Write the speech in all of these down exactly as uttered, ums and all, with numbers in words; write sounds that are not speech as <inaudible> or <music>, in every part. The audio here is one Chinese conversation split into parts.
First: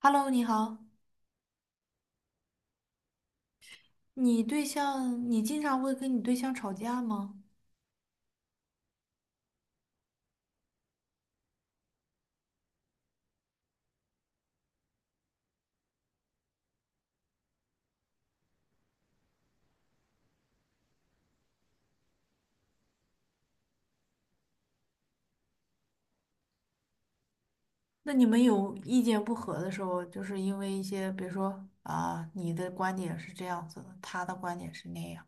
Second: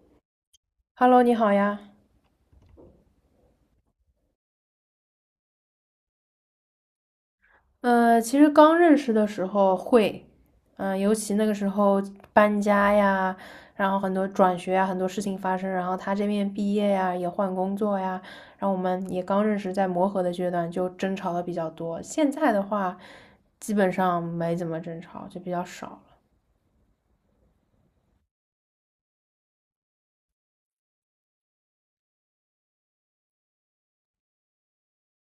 Hello，你好，Hello，你好呀。你对象，你经常会跟你对象吵架吗？呃，其实刚认识的时候会，嗯、尤其那个时候搬家呀，然后很多转学呀，很多事情发生，然后他这边毕业呀，也换工作呀，然后我们也刚认识，在磨合的阶段就争吵的比较多。现在的话，基本上没怎么争吵，就比较少了。那你们有意见不合的时候，就是因为一些，比如说啊，你的观点是这样子的，他的观点是那样。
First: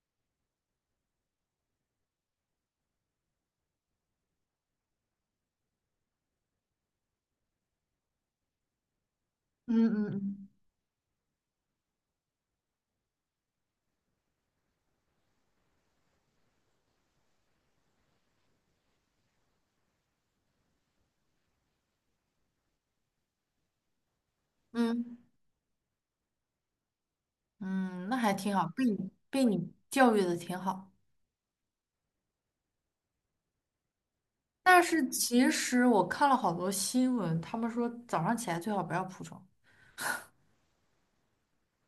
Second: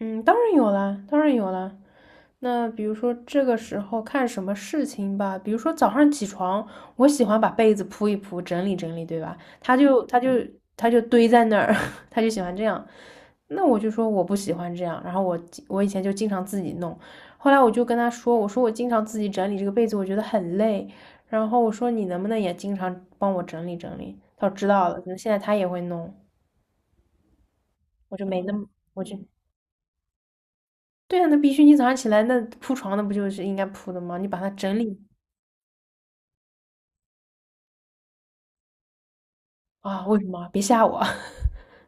嗯，当然有啦，当然有啦。那比如说这个时候看什么事情吧，比如说早上起床，我喜欢把被子铺一铺，整理整理，对吧？他就嗯他就嗯他就堆在那儿，<laughs> 他就喜欢这样。那我就说我不喜欢这样，然后我我以前就经常自己弄，后来我就跟他说，我说我经常自己整理这个被子，我觉得很累。然后我说你能不能也经常帮我整理整理？他说知道了，可能嗯，现在他也会弄，嗯嗯，我那就还没那挺么，好，被我你就被你教育的挺好。对啊，那必须你早上起来那铺床那不就是应该铺的吗？你把它整但理。是其实我看了好多新闻，他们说早上起来最好不要铺床，啊，为什么？别吓我！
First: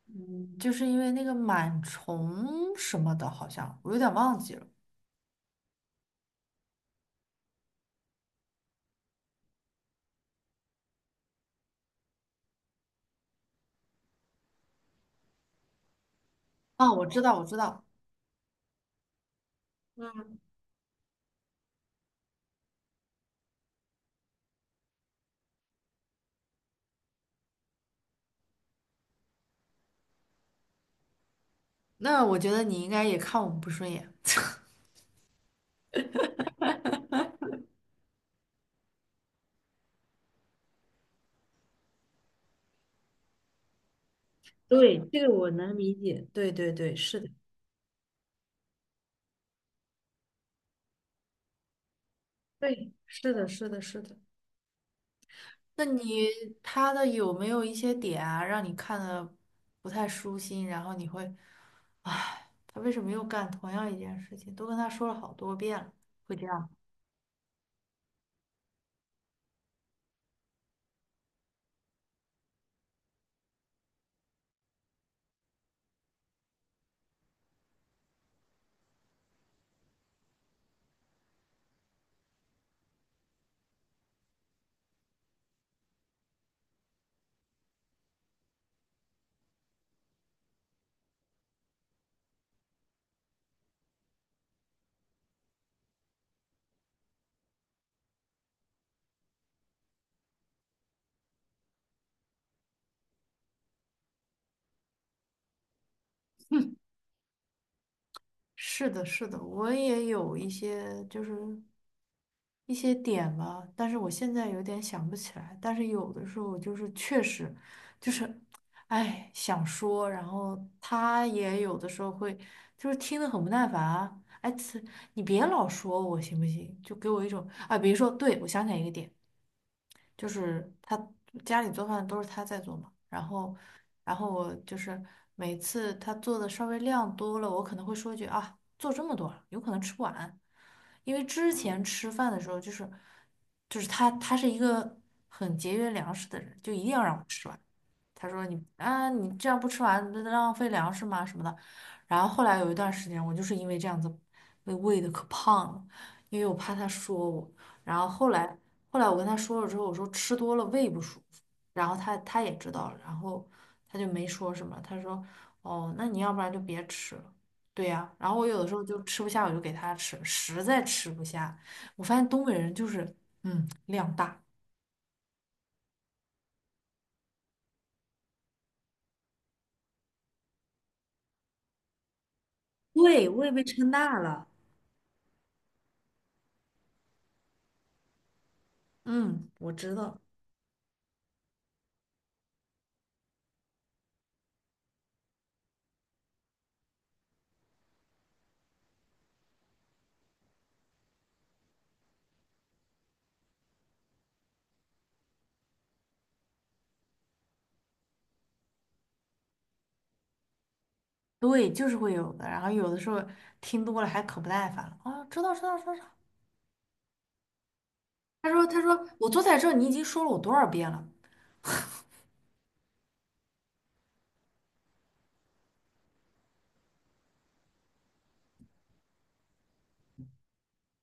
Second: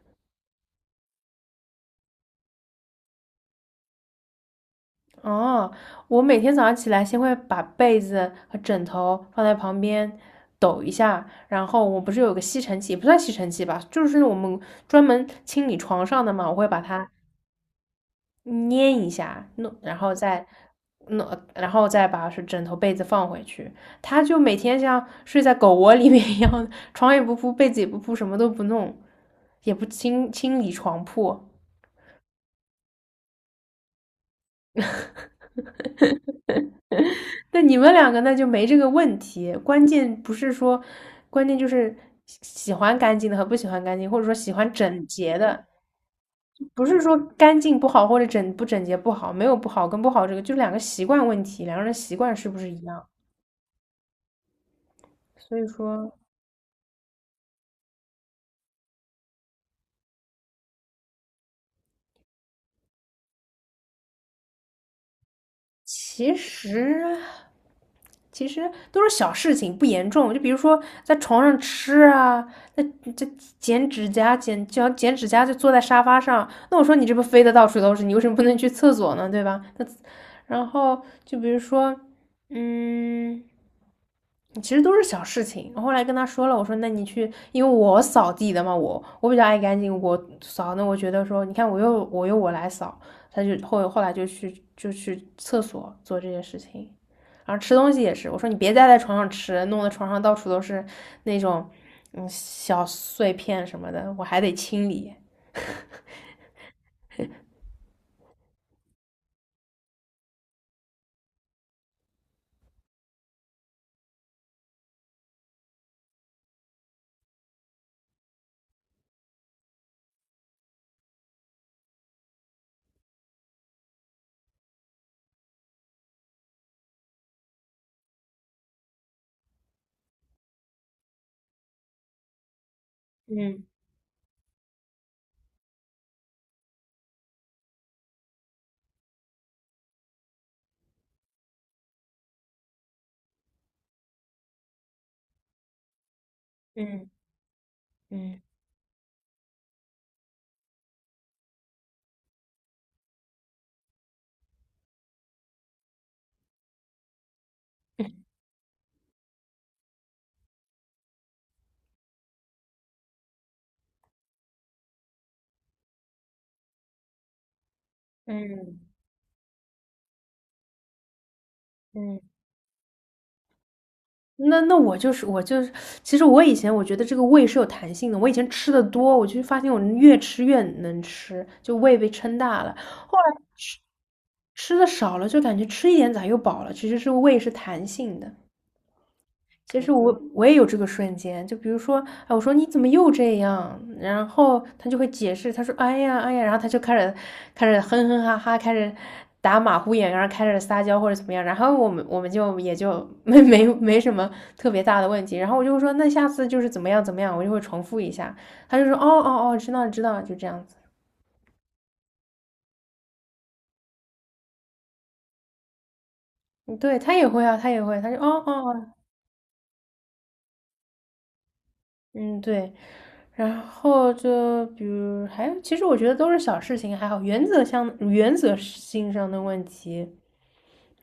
嗯，就是因为那个螨虫什么的，好像我有点忘记了。<laughs> 哦，我每天早上起来，先会把被子和枕头放在旁边抖一下，然后我不是有个吸尘器，也不算吸尘器吧，就是我们专门清理床上的嘛，我会把哦，我它知道，我知道。捏一下，弄，然后再弄，然后再把是枕头被子放回去。他就每天像睡在狗窝里面一样，床也不铺，被子也不铺，什么都不弄，也不清清理床铺。那我觉得你应该也看我们不顺眼。<laughs> 那你们两个那就没这个问题，关键不是说，关键就是喜欢干净的和不喜欢干净，或者说喜欢对，整这个洁我的，能理解。对对不对，是说是的，干净不好或者整不整洁不好，没有不好跟不好这个，就是两个习惯问题，两个人习惯是不是一对，样？是的，是的，是的。所以那说，你他的有没有一些点啊，让你看的不太舒心，然后你会，唉，他为什么又干同样一件事情？都跟他说了好多遍了，其会这样吗？实其实都是小事情，不严重。就比如说在床上吃啊，那这剪指甲、剪脚、剪指甲，就坐在沙发上。那我说你这不飞的到处都是，你为什么不能去厕所呢？对吧？那然后就比如说，嗯。其实都是小事情。我后来跟他说了，我说那你去，因为我扫地的嘛，我我比较爱干净，我扫。那我觉得说，你看我又我又我来扫，他就后后来就去就去厕所做这些事情，然后吃东西也是，我说你别再在床上吃，弄得床上到处都是那种嗯小碎片什么的，我还得清理。是的，是的，我也有一些就是一些点吧，但是我现在有点想不起来。但是有的时候就是确实就是，哎，想说，然后他也有的时候会就是听得很不耐烦啊，哎，此你别老说我行不行？就给我一种啊，比如说，对，我想起来一个点，就是他家里做饭都是他在做嘛，然后，嗯然后我就是每次他做的稍微量多了，我可能会说一句啊，做这么多了，有可能吃不完，因为之前吃饭的时候就是，就是他他是一个很节约粮食的人，就一定要嗯让我吃完。他嗯说你啊，你这样不吃完，那浪费粮食吗？什么的。然后后来有一段时间，我就是因为这样子被喂的可胖了，因为我怕他说我。然后后来后来我跟他说了之后，我说吃多了胃不舒服，然后他他也知道了，然后他就没说什么。他说哦，那你要不然就别吃了。对呀，然后我有的时嗯候就吃不下，我就给他吃，实在吃不下，我发嗯，现东北人就是嗯量大，那那我就是我就是，其实我以前我觉得这个胃是有弹性的，我以前吃的多，我就发现我越吃越能吃，就胃被撑大了。后来对，我也被吃撑大了。吃的少了，就感觉吃一点咋又饱了，其实是胃是弹性的。嗯，我其实知我道。我也有这个瞬间，就比如说，哎，我说你怎么又这样？然后他就会解释，他说，哎呀，哎呀，然后他就开始开始哼哼哈哈，开始打马虎眼，然后开始撒娇或者怎么样。然后我们我们就也就没没没什么特别大的问题。然后我就说，那下次就是怎么样怎么样，我就会重复一下。他就说，哦哦哦，知道知道，就这样子。对，就是会有的。然后有的时候听多了还可不耐烦了啊，知道知道知道。嗯，对他也会啊，他也会，他就哦哦他说他哦，说我坐在这儿，你已经说了我多少遍了？嗯，对，然后就比如还有，其实我觉得都是小事情，还好，原则上原则性上的问题，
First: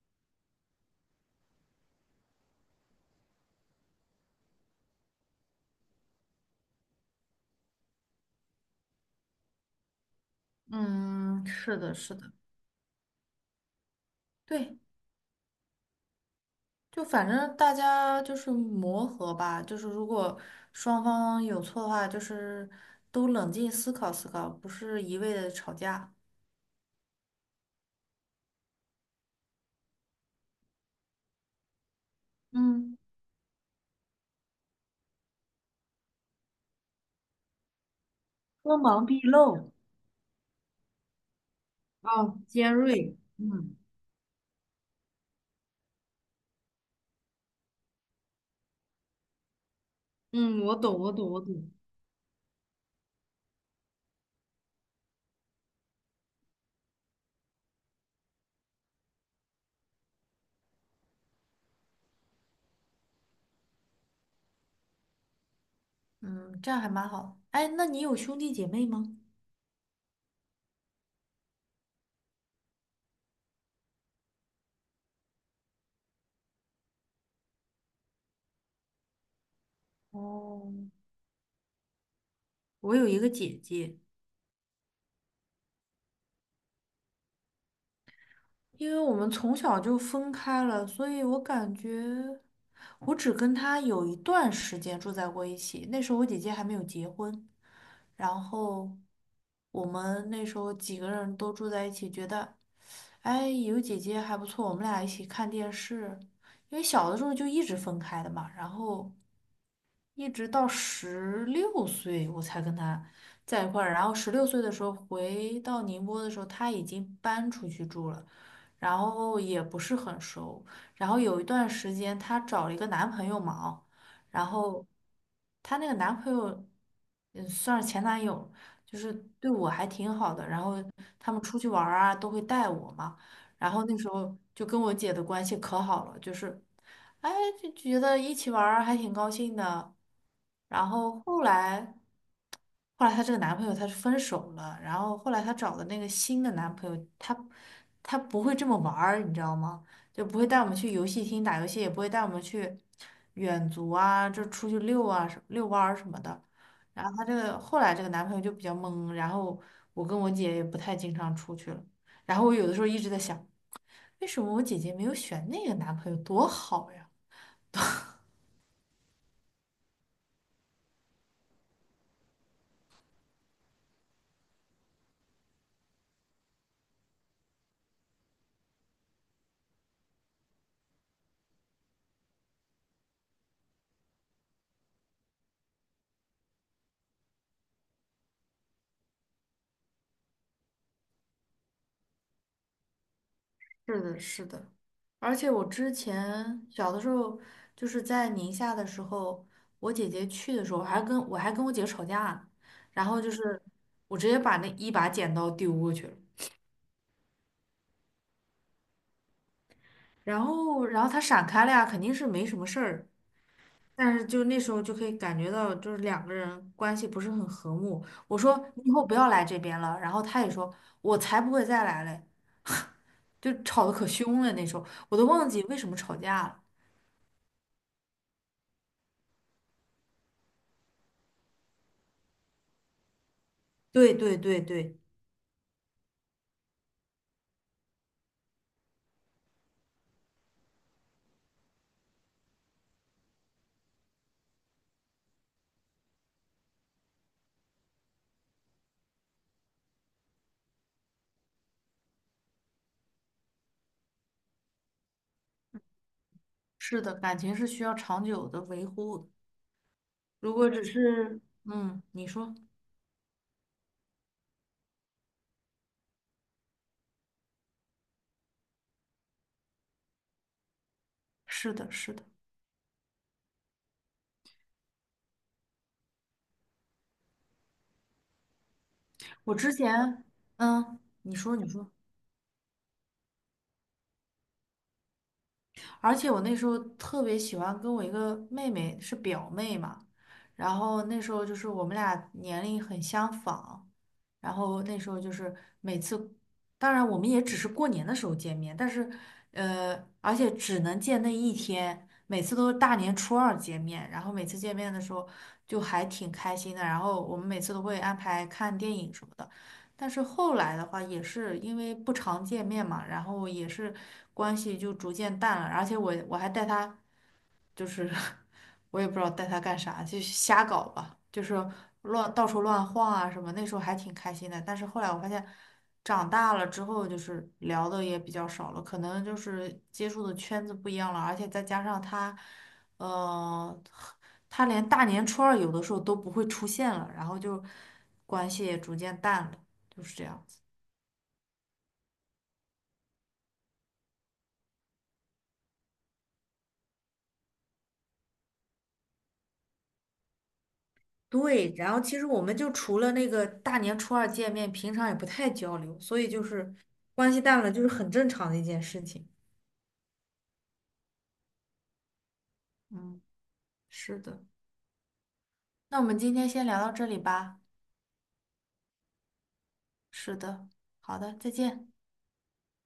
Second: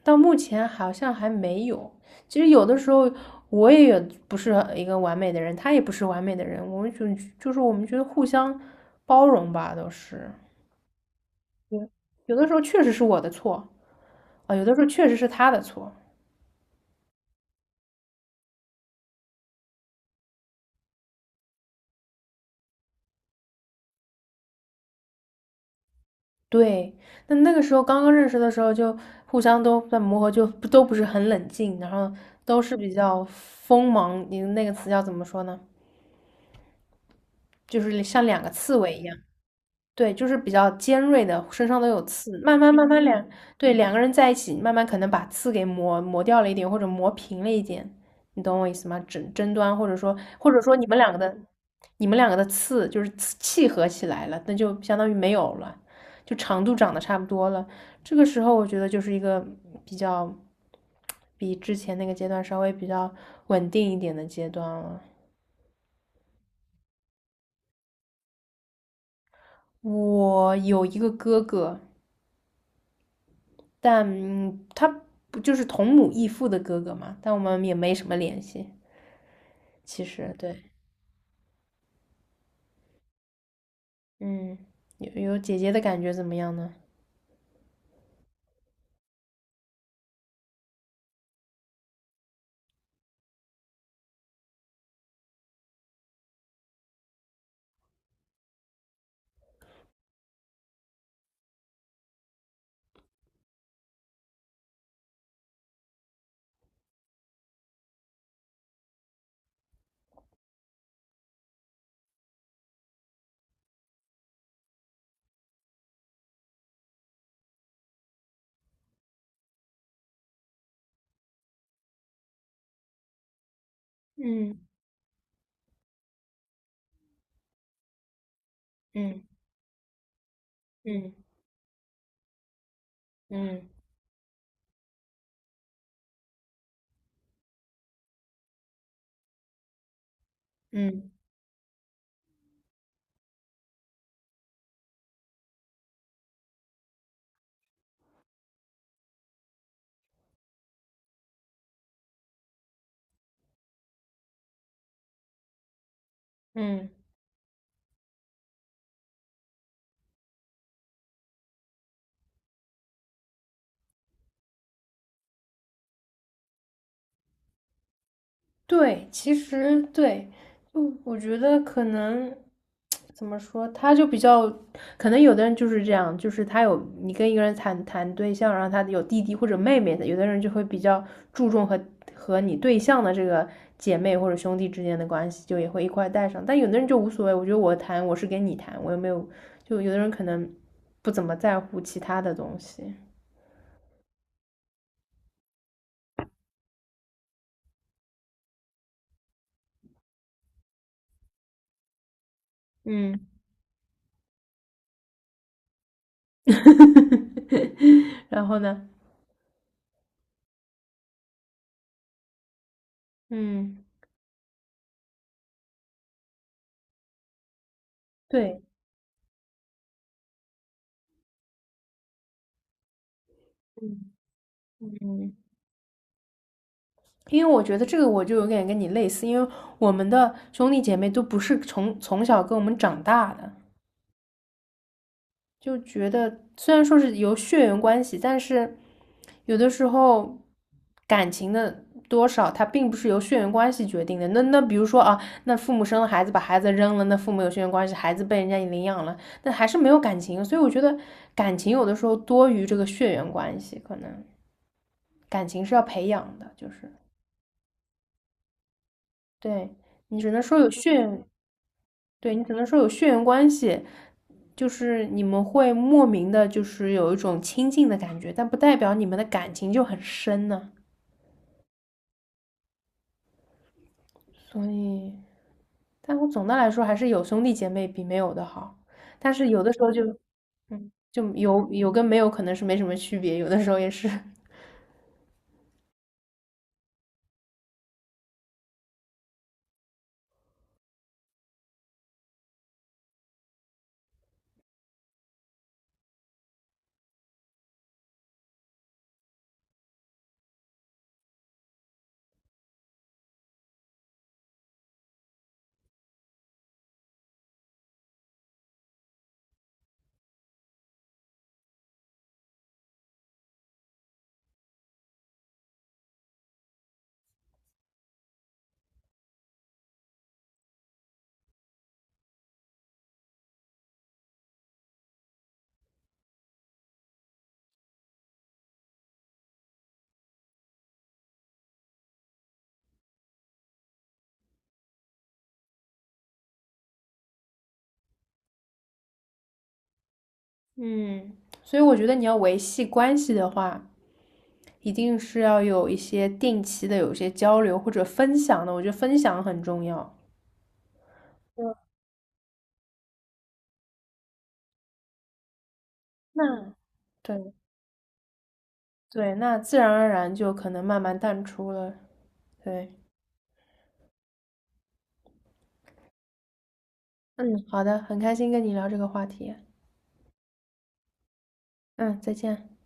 到目前好像还没有。其实有的时候我也有不是一个完美的人，他也不是完美的人，我们就就是我们觉得互相包容吧，都是嗯，是的，是的，有的时候确实是我的错啊，有的对，时候确实是他的错，就反正大家就是磨合吧，就是如果双方有错的话，就是都冷静思考思考，不是一味的吵架，对，那那个时候刚刚认识的时候，就互相都在磨合，就不都不是很冷静，然后都是比嗯，较锋芒，你那个词叫怎么说呢？就是像两个刺锋猬一芒样。毕露。对，就是比较尖锐的，身上都有啊，刺。慢尖慢慢慢锐，两，对，嗯两个人在一起，慢慢可能把刺给磨磨掉了一点，或者磨平了一点，你懂我意思吗？争争端，或者说，或嗯，者我说你们懂，两我个懂，的，我懂。你们两个的刺就是刺契合起来了，那就相当于没有了，就长度长得差不多了。这个时候，我觉得就是一个比较，比之前那个阶段稍微比较稳定一点的阶段了。嗯，这样还蛮好。哎，那你有兄弟姐妹吗？我有一个哥哥，但嗯他不就是同母异父的哥哥嘛？但我们也没什么联系，其实对，哦。我有一个姐姐，嗯，有有姐姐的感觉怎么样呢？因为我们从小就分开了，所以我感觉我只跟她有一段时间住在过一起。那时候我姐姐还没有结婚，然后我们那时候几个人都住在一起，觉得哎有姐姐还不错，我们俩一起看电视。因为小的时候就一直分开的嘛，然后一直到十六岁我才跟他在一块儿，然后十六岁的时候回到宁波的时候，他已经搬出去住了，然后也不是很熟，然后有一段时间她找了一个男朋友嘛，哦然嗯后她那个男朋友，嗯，算是前男友，就是嗯对我还挺好的，然后嗯他们出去玩儿啊都会带我嘛，嗯然后那时候就跟我姐的关系可好了，就是。哎，就觉得一起玩儿还挺高兴的。然嗯后后来，后来她这个男朋友他是分手了，然后后来她找的那个新的男朋友，他他不会这么玩儿，你知道吗？就不会带我们去游戏厅打游戏，也不会带我们去远足啊，就出去遛啊、什遛弯儿什么的。嗯。然后她这个后来这个男朋友就比较懵，然后我跟我姐也不太经常出去了。然后我有的时候一直在想，为什么我姐姐没有选那个男朋友，多好呀？对，其实对，就我觉得可能怎么说，他就比较，可能有的人就是这样，就是他有你跟一个人谈谈对象，然后他有弟弟或者妹妹的，有的人就会比较注重和和你对象的这个姐妹或者兄弟之间的关系，就也会一块带上，但有的人就无所谓，我觉得我谈我是跟你谈，我又没有，就有的人可能不怎么在乎其他的东西，是的，是的，而且我之前小的时候，就是在宁夏的时候，我姐姐去的时候，还跟我还跟我姐吵架，然后嗯，就是我直接把那一把剪刀丢过去了，<laughs> 然后呢，然后然后她闪开了呀，肯定是没什么事儿，嗯，但是就那时候就可以感觉到，就是两个人关系不是很和睦。我说对。你以后不要来这边了，然后她也说我才不会再来嘞，就吵得可嗯。凶了，那时候我都嗯，忘记为什么吵架了。因为我觉得这个我就有点跟你类似，因为我们的兄弟姐妹都不是从从小跟我们长大的，对对对对。就觉得虽然说是由血缘关系，但是有的时候感情的多少，它并不是由血缘关系决定的。那那比如说啊，那父母生了孩子，把孩子扔了，那父母有血缘关系，孩子被人家领养了，那还是没有感情。所以我觉得感情有的时候多于这个血缘关系，可能感情是要培养的，就是是的，感情是需要长久的维护的。对。你只能如说果有只血缘，是，嗯，你对，你说，只能说有血缘关系，就是你们会莫名的，就是有一种亲近的感觉，但不代表你们的感情就很深呢、啊是的，是的。所以，但我总的来说还是有兄弟姐妹比没有的好。但是我有的之时候就，前，嗯，嗯，就你说，你有说。有跟没有可能是没什么区别，有的时候也是。而且我那时候特别喜欢跟我一个妹妹，是表妹嘛，然后那时候就是我们俩年龄很相仿，然后那时候就是每次，当然我们也只是过年的时候见面，但是呃，而且只能见那一天，每次都是大年初二见面，然后每次见面的时候就还挺开心的，然后我们每次都会安排看电影什么的。但是后来的话，也是因为不常见面嘛，然后也是关系就逐渐淡了，而且我我还带他就是 <laughs> 我也不知道带他干啥，就瞎搞吧，就是乱到处乱晃啊什么。那时候还挺开心的，但是后来我发现，长大了之后就是聊的也比较少了，可能就是接触的圈子不一样了，而且再加上他，呃，他连大年初二有的时候都不会出现了，然后就关系也逐渐淡了，就是这样。嗯，所以我觉得你要维系关系的话，一定是要有一些定期的有一些交流或者分享的，我觉得分享很重要。对，然后其实我们就除了那个大年初二见面，平常也不太交流，所以就那是关系对，淡了，就是很正常的一件事情。对，那自然而然就可能慢慢淡出了。对，嗯，是的。那我们今天先聊到这里吧。嗯，好的，很开心跟你聊这个话题。是的，好的，再见。嗯，再见。